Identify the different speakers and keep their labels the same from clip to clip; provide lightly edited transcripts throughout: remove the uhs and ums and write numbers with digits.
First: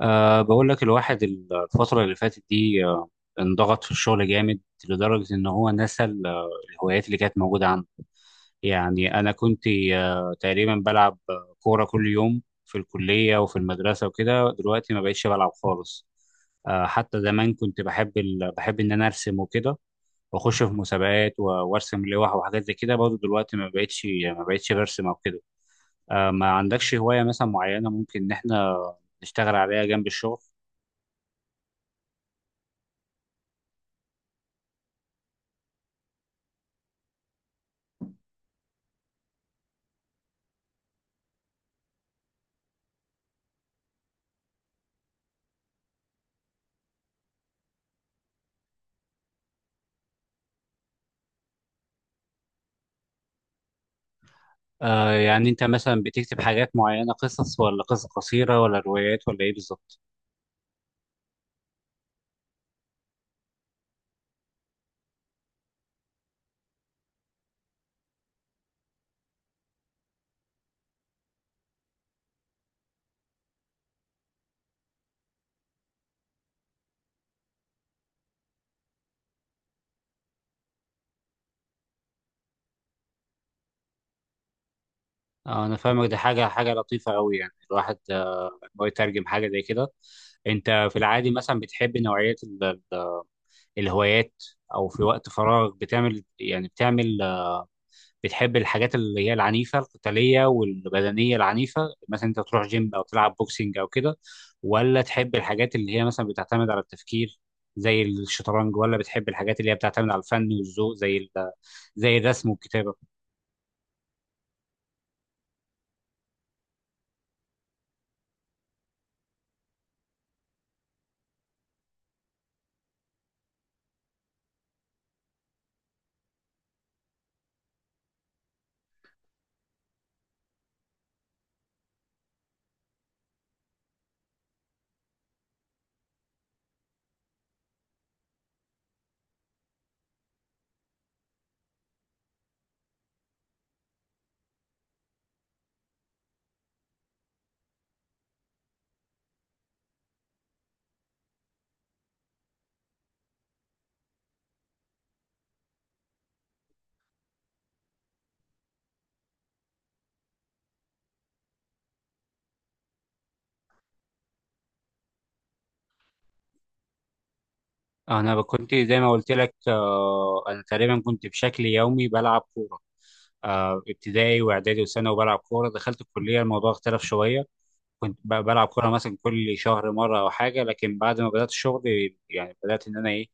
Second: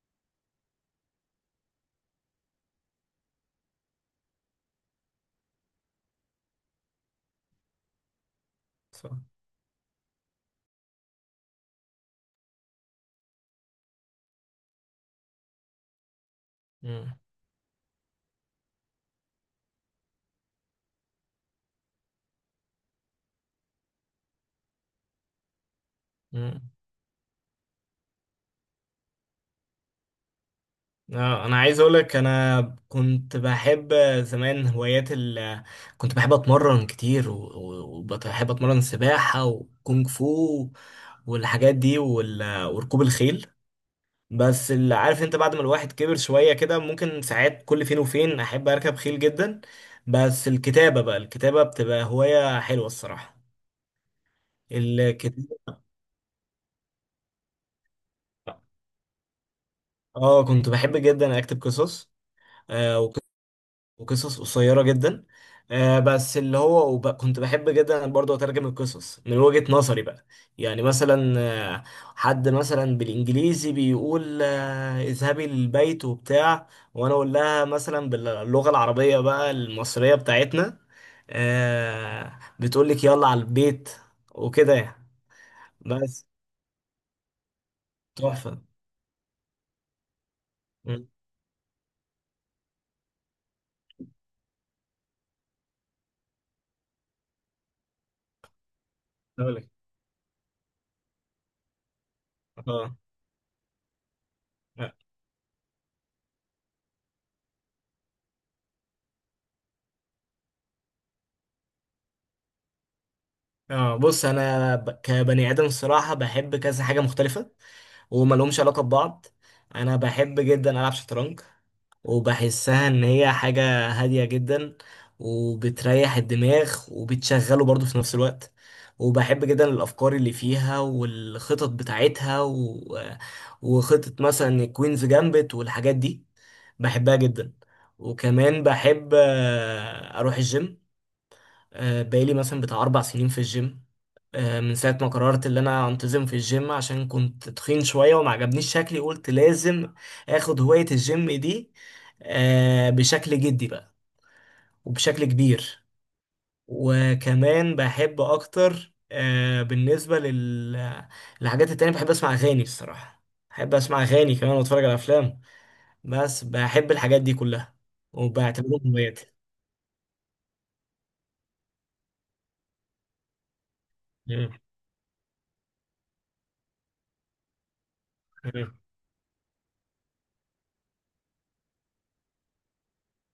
Speaker 1: بقول لك الواحد الفترة اللي فاتت دي انضغط في الشغل جامد، لدرجة إن هو نسى الهوايات اللي كانت موجودة عنده.
Speaker 2: صح.
Speaker 1: يعني أنا كنت تقريبا بلعب كورة كل يوم في الكلية وفي المدرسة وكده. دلوقتي ما بقتش بلعب خالص.
Speaker 2: مم.
Speaker 1: حتى زمان كنت بحب بحب إن أنا أرسم وكده، وأخش في مسابقات وأرسم لوح وحاجات زي كده برضه. دلوقتي ما بقتش برسم أو كده. ما
Speaker 2: مم.
Speaker 1: عندكش هواية مثلا معينة ممكن إن إحنا نشتغل عليها جنب الشغل؟
Speaker 2: انا عايز اقول لك انا كنت بحب زمان هوايات كنت بحب اتمرن كتير وبحب اتمرن سباحة وكونغ فو والحاجات دي وركوب الخيل. بس اللي عارف انت بعد ما الواحد كبر شوية كده ممكن ساعات كل فين وفين احب اركب خيل جدا. بس الكتابة بقى الكتابة بتبقى هواية حلوة الصراحة.
Speaker 1: آه يعني انت
Speaker 2: الكتابة.
Speaker 1: مثلا بتكتب حاجات معينة، قصص ولا قصص قصيرة ولا روايات ولا ايه بالظبط؟
Speaker 2: اه كنت بحب جدا اكتب قصص آه، وقصص قصيرة جدا. بس اللي هو كنت بحب جدا برضه أترجم القصص من وجهة نظري بقى. يعني مثلا حد مثلا بالإنجليزي بيقول اذهبي للبيت وبتاع، وأنا أقول لها مثلا باللغة العربية بقى المصرية بتاعتنا. بتقول لك يلا على البيت، وكده يعني.
Speaker 1: آه انا فاهمك، دي
Speaker 2: بس
Speaker 1: حاجة لطيفة قوي، يعني الواحد
Speaker 2: تحفة.
Speaker 1: إن هو يترجم حاجة زي كده. انت في
Speaker 2: مم.
Speaker 1: العادي مثلا بتحب نوعية ال- الهوايات، او في وقت فراغ بتعمل يعني بتعمل، بتحب الحاجات اللي هي
Speaker 2: أقول لك.
Speaker 1: العنيفة القتالية والبدنية العنيفة، مثلا انت تروح جيم
Speaker 2: اه
Speaker 1: او تلعب بوكسينج او كده، ولا تحب الحاجات اللي هي مثلا بتعتمد على التفكير زي الشطرنج، ولا بتحب الحاجات اللي هي بتعتمد على الفن والذوق زي زي الرسم والكتابة؟
Speaker 2: اه بص انا كبني ادم الصراحه بحب كذا حاجه مختلفه وما لهمش علاقه ببعض. انا بحب جدا العب شطرنج وبحسها ان هي حاجه هاديه جدا، وبتريح الدماغ وبتشغله برضه في نفس الوقت. وبحب جدا الافكار اللي فيها والخطط بتاعتها وخطه مثلا كوينز جامبت والحاجات دي، بحبها جدا. وكمان بحب اروح الجيم. بقالي مثلا بتاع أربع سنين في الجيم. من ساعة ما قررت إن أنا أنتظم في الجيم عشان كنت تخين شوية وما عجبنيش شكلي، قلت لازم آخد هواية الجيم دي بشكل جدي بقى وبشكل كبير. وكمان بحب أكتر بالنسبة للحاجات التانية، بحب أسمع أغاني الصراحة. بحب أسمع أغاني كمان وأتفرج على أفلام. بس بحب الحاجات دي كلها
Speaker 1: انا كنت
Speaker 2: وبعتبرهم
Speaker 1: زي ما قلت
Speaker 2: هواياتي.
Speaker 1: لك، انا تقريبا كنت بشكل يومي بلعب كورة، آه، ابتدائي
Speaker 2: مم.
Speaker 1: واعدادي وثانوي وبلعب كورة. دخلت الكلية الموضوع اختلف شوية، كنت بلعب كوره مثلا كل شهر مره او حاجه. لكن بعد ما بدات الشغل، يعني بدات ان انا ايه،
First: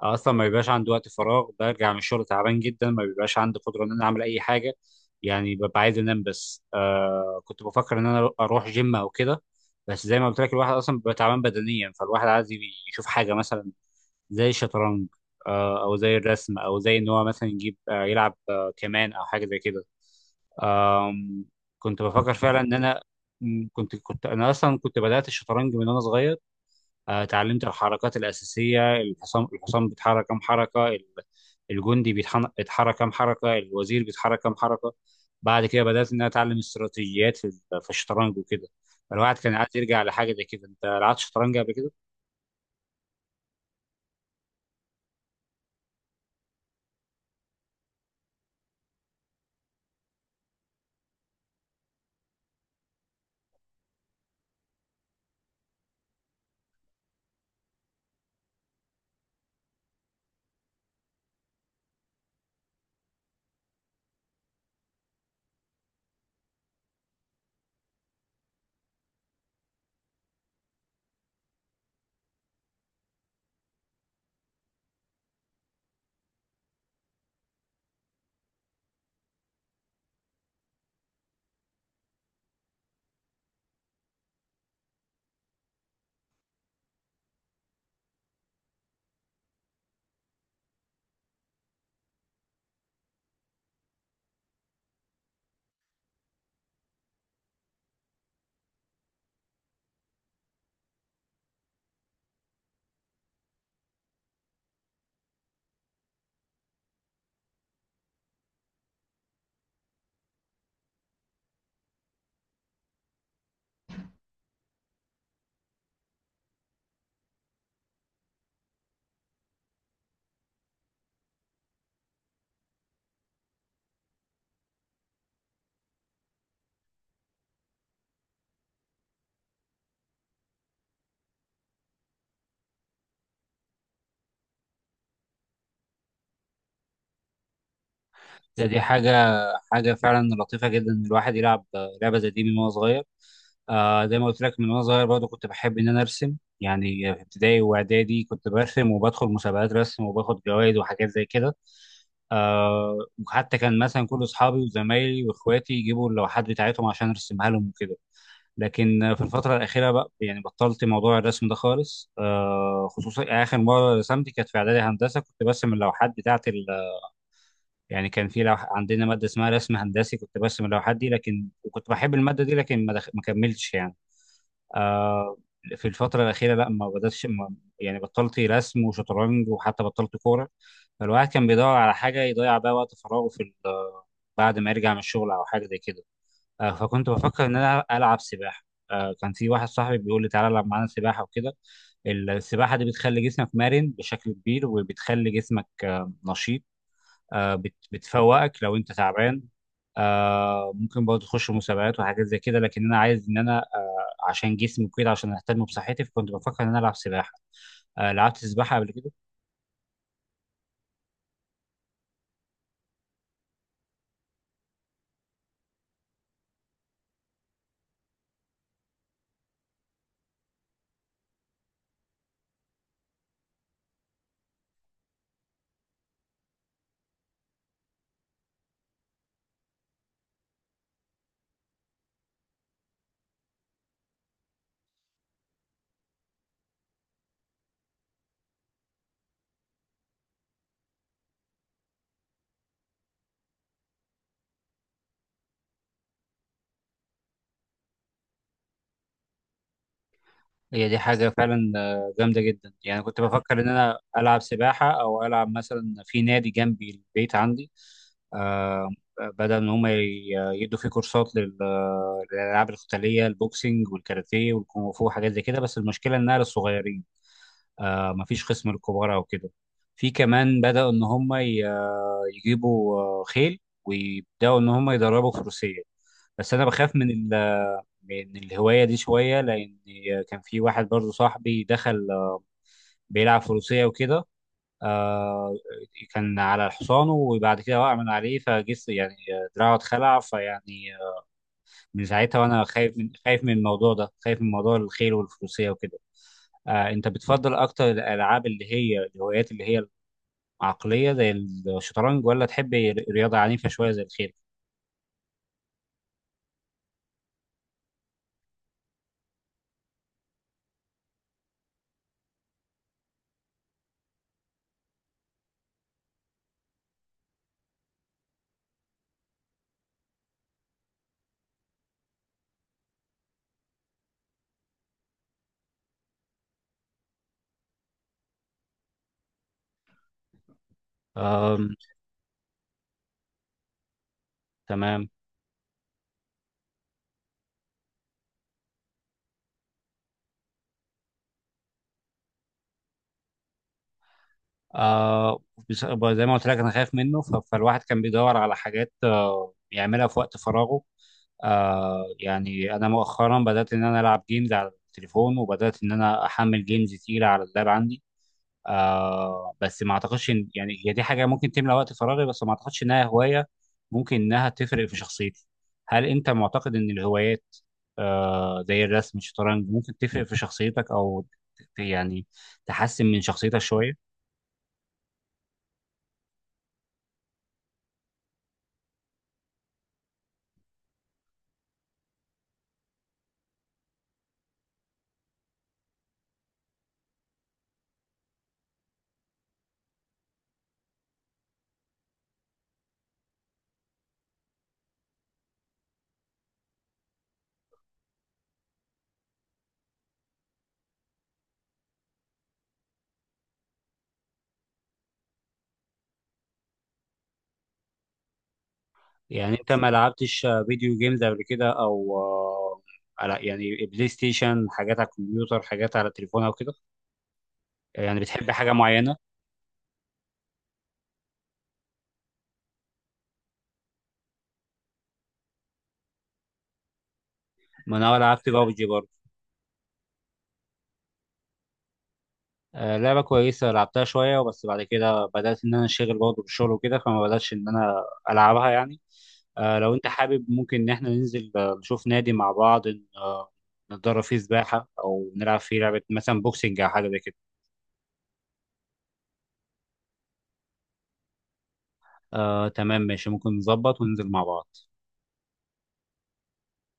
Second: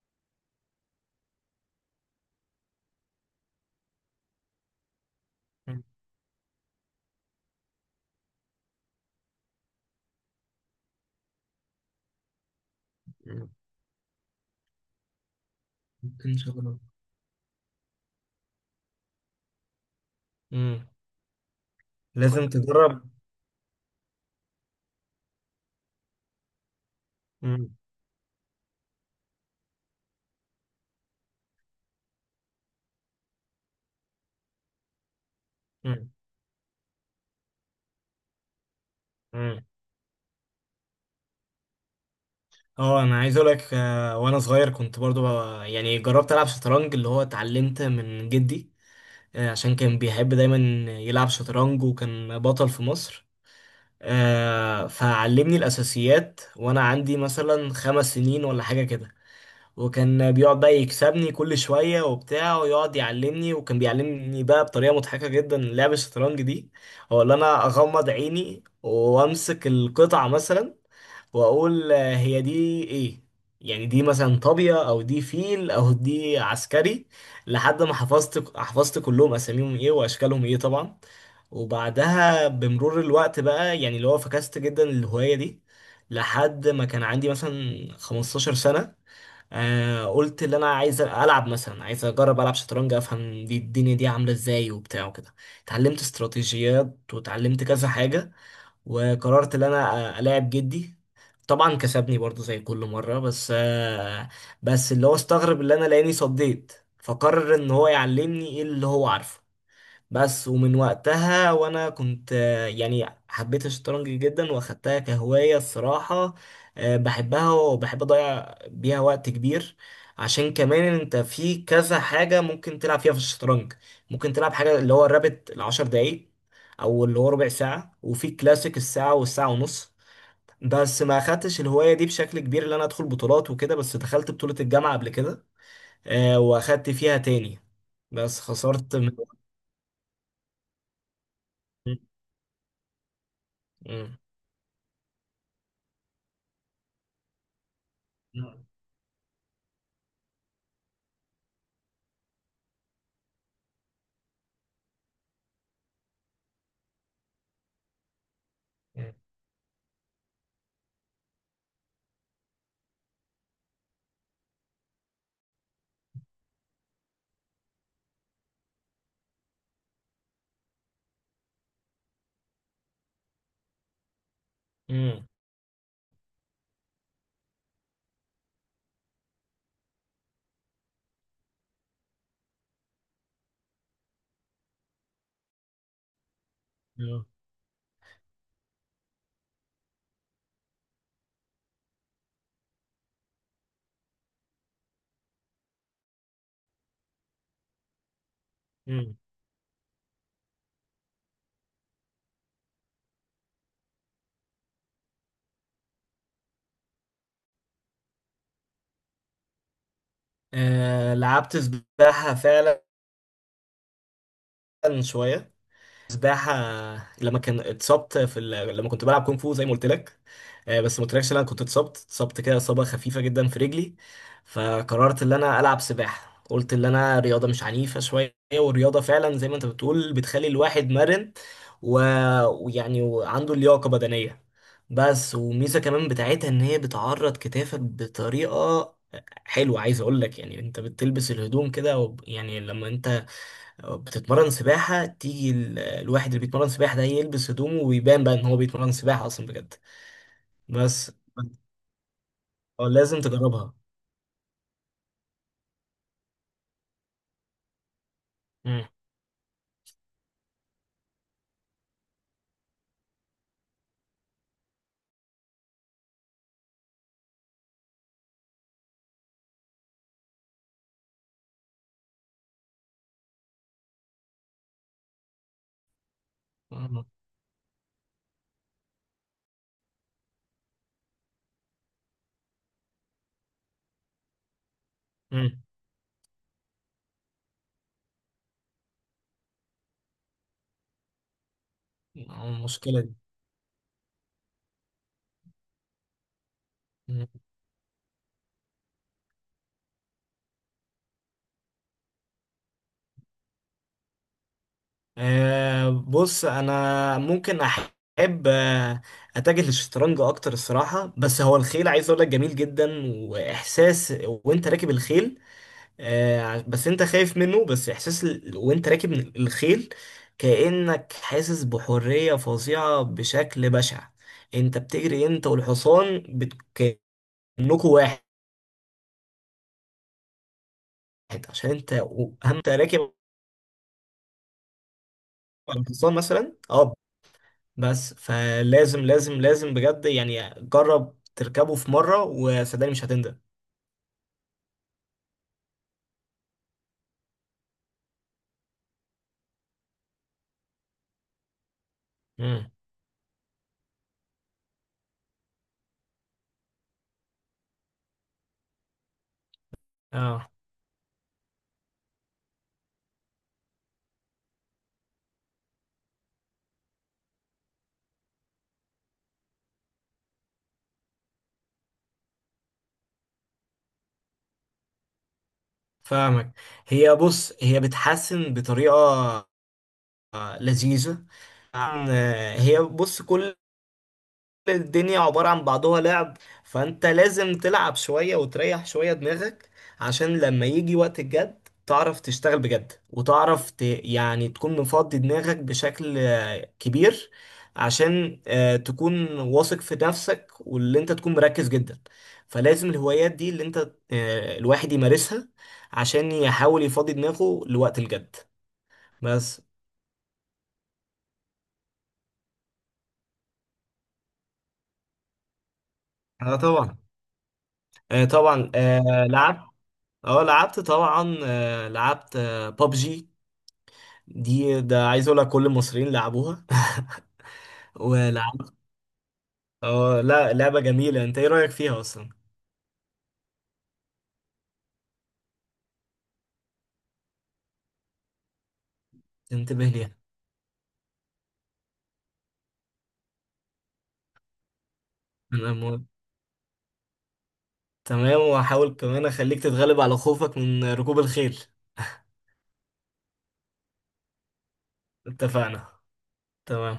Speaker 1: اصلا ما بيبقاش عندي وقت فراغ. برجع من الشغل تعبان جدا، ما بيبقاش عندي قدره ان انا اعمل اي حاجه، يعني ببقى
Speaker 2: مم.
Speaker 1: عايز انام بس. كنت بفكر ان انا اروح جيم او كده. بس زي ما قلت لك الواحد اصلا بيبقى تعبان بدنيا، فالواحد عايز يشوف حاجه
Speaker 2: مم.
Speaker 1: مثلا زي الشطرنج، او زي
Speaker 2: إن
Speaker 1: الرسم،
Speaker 2: شاء الله.
Speaker 1: او زي ان هو مثلا يجيب يلعب كمان، او حاجه زي كده.
Speaker 2: مم.
Speaker 1: آم، كنت بفكر
Speaker 2: لازم
Speaker 1: فعلا ان انا،
Speaker 2: تجرب.
Speaker 1: كنت انا اصلا كنت بدات الشطرنج من وانا صغير. اتعلمت
Speaker 2: مم.
Speaker 1: الحركات الاساسيه، الحصان بيتحرك كام حركه، الجندي بيتحرك كام حركه، الوزير بيتحرك كام حركه. بعد كده
Speaker 2: مم.
Speaker 1: بدات ان انا اتعلم استراتيجيات في في الشطرنج وكده. فالواحد كان
Speaker 2: مم.
Speaker 1: عايز يرجع لحاجه زي كده. انت لعبت شطرنج قبل كده؟
Speaker 2: اه انا عايز اقول لك وانا صغير كنت برضو يعني جربت العب شطرنج اللي هو اتعلمت من جدي. عشان كان بيحب دايما يلعب شطرنج وكان بطل في مصر. فعلمني الاساسيات وانا عندي مثلا خمس سنين ولا حاجة كده. وكان بيقعد بقى يكسبني كل شوية وبتاع ويقعد يعلمني، وكان بيعلمني بقى بطريقة مضحكة جدا لعب الشطرنج دي. هو اللي انا اغمض عيني وامسك القطعة مثلا واقول هي دي ايه، يعني دي مثلا طابية او دي فيل او دي عسكري، لحد ما حفظت كلهم اساميهم ايه واشكالهم ايه طبعا. وبعدها بمرور الوقت بقى يعني اللي هو فكست جدا الهواية دي. لحد ما كان عندي مثلا 15 سنة، قلت اللي انا عايز العب مثلا، عايز اجرب العب شطرنج افهم دي الدنيا دي عاملة ازاي وبتاع وكده. اتعلمت استراتيجيات وتعلمت كذا حاجة وقررت ان انا الاعب جدي. طبعا كسبني برضو زي كل مرة بس بس اللي هو استغرب اللي انا لاني صديت فقرر ان هو يعلمني ايه اللي هو عارفه. بس ومن وقتها وانا كنت يعني حبيت الشطرنج جدا واخدتها كهواية الصراحة. بحبها وبحب اضيع بيها وقت كبير عشان كمان انت في كذا حاجة ممكن تلعب فيها في الشطرنج. ممكن تلعب حاجة اللي هو الرابط العشر دقايق او اللي هو ربع ساعة، وفي كلاسيك الساعة والساعة ونص. بس ما اخدتش الهواية دي بشكل كبير اللي انا ادخل بطولات وكده، بس دخلت بطولة الجامعة قبل كده واخدت فيها تاني بس
Speaker 1: دي
Speaker 2: خسرت
Speaker 1: حاجة
Speaker 2: من
Speaker 1: حاجة فعلا لطيفة جدا، إن الواحد يلعب لعبة زي دي من وهو صغير. آه زي ما قلت لك، من وأنا صغير برضه كنت بحب إن أنا أرسم، يعني في ابتدائي وإعدادي كنت
Speaker 2: مم.
Speaker 1: برسم وبدخل مسابقات رسم وباخد جوائز وحاجات زي كده. آه، وحتى كان مثلا كل أصحابي وزمايلي وإخواتي يجيبوا اللوحات بتاعتهم عشان أرسمها لهم وكده. لكن آه، في الفترة الأخيرة بقى يعني بطلت موضوع الرسم ده خالص. خصوصا آخر مرة رسمت كانت في إعدادي هندسة، كنت برسم اللوحات بتاعة، يعني كان في عندنا ماده اسمها رسم هندسي، كنت برسم اللوحات دي. لكن وكنت بحب الماده دي، لكن ما كملتش يعني.
Speaker 2: مم.
Speaker 1: آه... في الفتره الاخيره لا، ما بداتش ما... يعني بطلت رسم وشطرنج وحتى بطلت كوره. فالواحد كان بيدور على حاجه يضيع بيها وقت فراغه بعد ما يرجع من الشغل او حاجه زي كده. فكنت
Speaker 2: آه.
Speaker 1: بفكر ان انا العب سباحه. كان في واحد صاحبي بيقول لي تعالى العب معانا سباحه وكده. السباحه دي بتخلي جسمك مرن بشكل كبير، وبتخلي جسمك نشيط، بتفوقك لو انت
Speaker 2: مم.
Speaker 1: تعبان. آه، ممكن برضه تخش مسابقات وحاجات زي كده، لكن انا عايز ان انا آه، عشان جسمي وكده، عشان اهتم بصحتي، فكنت بفكر ان انا العب سباحه. آه، لعبت سباحه قبل كده؟
Speaker 2: لعبت سباحة فعلا، شوية سباحة لما كان اتصبت لما كنت بلعب كونغ فو زي ما قلت لك. بس ما قلتلكش إن انا كنت اتصبت كده اصابة خفيفة جدا في رجلي. فقررت ان انا العب سباحة، قلت ان انا رياضة مش عنيفة شوية، والرياضة فعلا زي ما انت بتقول بتخلي الواحد مرن و... ويعني وعنده لياقة بدنية. بس وميزة كمان بتاعتها ان هي بتعرض كتافك بطريقة حلوة، عايز اقول لك يعني انت بتلبس الهدوم كده يعني لما انت بتتمرن سباحة تيجي الواحد اللي بيتمرن سباحة ده يلبس هدومه ويبان بقى ان هو بيتمرن سباحة اصلا بجد.
Speaker 1: هي دي
Speaker 2: بس
Speaker 1: حاجه فعلا جامده جدا. يعني كنت
Speaker 2: لازم
Speaker 1: بفكر ان
Speaker 2: تجربها.
Speaker 1: انا العب سباحه، او العب مثلا في نادي جنبي البيت عندي.
Speaker 2: مم.
Speaker 1: آه، بدل ان هم يدوا فيه كورسات للالعاب القتاليه، البوكسنج والكاراتيه والكونغ فو وحاجات زي كده. بس المشكله انها للصغيرين، آه، مفيش خصم للكبارة وكده. في كمان بدأوا إن هم يجيبوا خيل، ويبدأوا إن هم يدربوا فروسية. بس أنا بخاف
Speaker 2: مم.
Speaker 1: من من الهواية دي شوية، لأن كان في واحد برضو صاحبي دخل آه، بيلعب فروسية وكده. آه،
Speaker 2: مم.
Speaker 1: كان على حصانه وبعد كده وقع من عليه فجس، يعني آه، دراعه اتخلع، فيعني آه، من ساعتها وأنا خايف،
Speaker 2: المشكلة
Speaker 1: من
Speaker 2: دي.
Speaker 1: الموضوع ده، خايف من موضوع الخيل والفروسية وكده. آه أنت
Speaker 2: مم.
Speaker 1: بتفضل أكتر الألعاب اللي هي الهوايات اللي هي عقلية زي الشطرنج، ولا تحب رياضة عنيفة شوية زي الخيل؟
Speaker 2: بص انا ممكن احب آه، اتجه للشطرنج اكتر الصراحة. بس هو الخيل عايز اقول لك جميل جدا، واحساس وانت راكب الخيل بس انت خايف منه. بس احساس وانت راكب الخيل كأنك حاسس بحرية فظيعة بشكل بشع. انت بتجري انت والحصان كأنكوا واحد، عشان
Speaker 1: أم،
Speaker 2: انت اهم انت راكب
Speaker 1: تمام.
Speaker 2: على الحصان مثلا بس، فلازم لازم لازم بجد يعني جرب تركبه في مرة وصدقني مش هتندم.
Speaker 1: أه بس- زي ما قلت لك أنا خايف منه، فالواحد كان بيدور على حاجات يعملها في وقت فراغه.
Speaker 2: مم.
Speaker 1: يعني أنا مؤخرا بدأت إن أنا ألعب جيمز على التليفون، وبدأت إن أنا أحمل جيمز تقيلة على اللاب عندي. آه بس ما اعتقدش
Speaker 2: اه
Speaker 1: يعني هي دي حاجه ممكن تملى وقت فراغي، بس ما اعتقدش انها هوايه ممكن انها تفرق في شخصيتي. هل انت معتقد ان الهوايات آه زي الرسم الشطرنج ممكن تفرق في شخصيتك، او يعني تحسن من شخصيتك شويه؟
Speaker 2: فاهمك. بص هي بتحسن بطريقة لذيذة. هي بص كل الدنيا عبارة عن بعضها لعب، فانت لازم تلعب شوية وتريح شوية دماغك عشان لما يجي وقت الجد تعرف تشتغل بجد، وتعرف يعني تكون مفضي دماغك بشكل كبير عشان تكون واثق في نفسك، واللي انت تكون مركز جدا. فلازم الهوايات دي اللي انت الواحد يمارسها عشان يحاول يفضي دماغه لوقت الجد.
Speaker 1: يعني
Speaker 2: بس
Speaker 1: انت ما لعبتش فيديو جيمز قبل كده، او آه على يعني بلاي ستيشن، حاجات على الكمبيوتر، حاجات على التليفون او
Speaker 2: اه
Speaker 1: كده؟
Speaker 2: طبعا،
Speaker 1: يعني بتحب
Speaker 2: طبعا
Speaker 1: حاجه معينه؟
Speaker 2: لعبت، اه لعبت طبعا، لعبت بابجي. دي ده عايز اقول لك كل المصريين لعبوها
Speaker 1: ما انا لعبت
Speaker 2: ولعبت.
Speaker 1: بابجي برضه.
Speaker 2: اه لا، لعبة جميلة. انت ايه رأيك فيها اصلا؟
Speaker 1: آه، لعبة كويسة، لعبتها شوية وبس. بعد كده بدأت إن أنا أنشغل برضه بالشغل وكده، فما بدأتش إن أنا ألعبها يعني. آه،
Speaker 2: تنتبه
Speaker 1: لو أنت
Speaker 2: ليها.
Speaker 1: حابب ممكن إن إحنا ننزل آه، نشوف نادي مع بعض، نتدرب فيه سباحة، أو نلعب
Speaker 2: انا
Speaker 1: فيه لعبة مثلا بوكسنج أو حاجة زي كده.
Speaker 2: تمام وهحاول كمان اخليك تتغلب على خوفك من ركوب الخيل.
Speaker 1: آه، تمام ماشي، ممكن نظبط وننزل مع بعض.
Speaker 2: اتفقنا. تمام.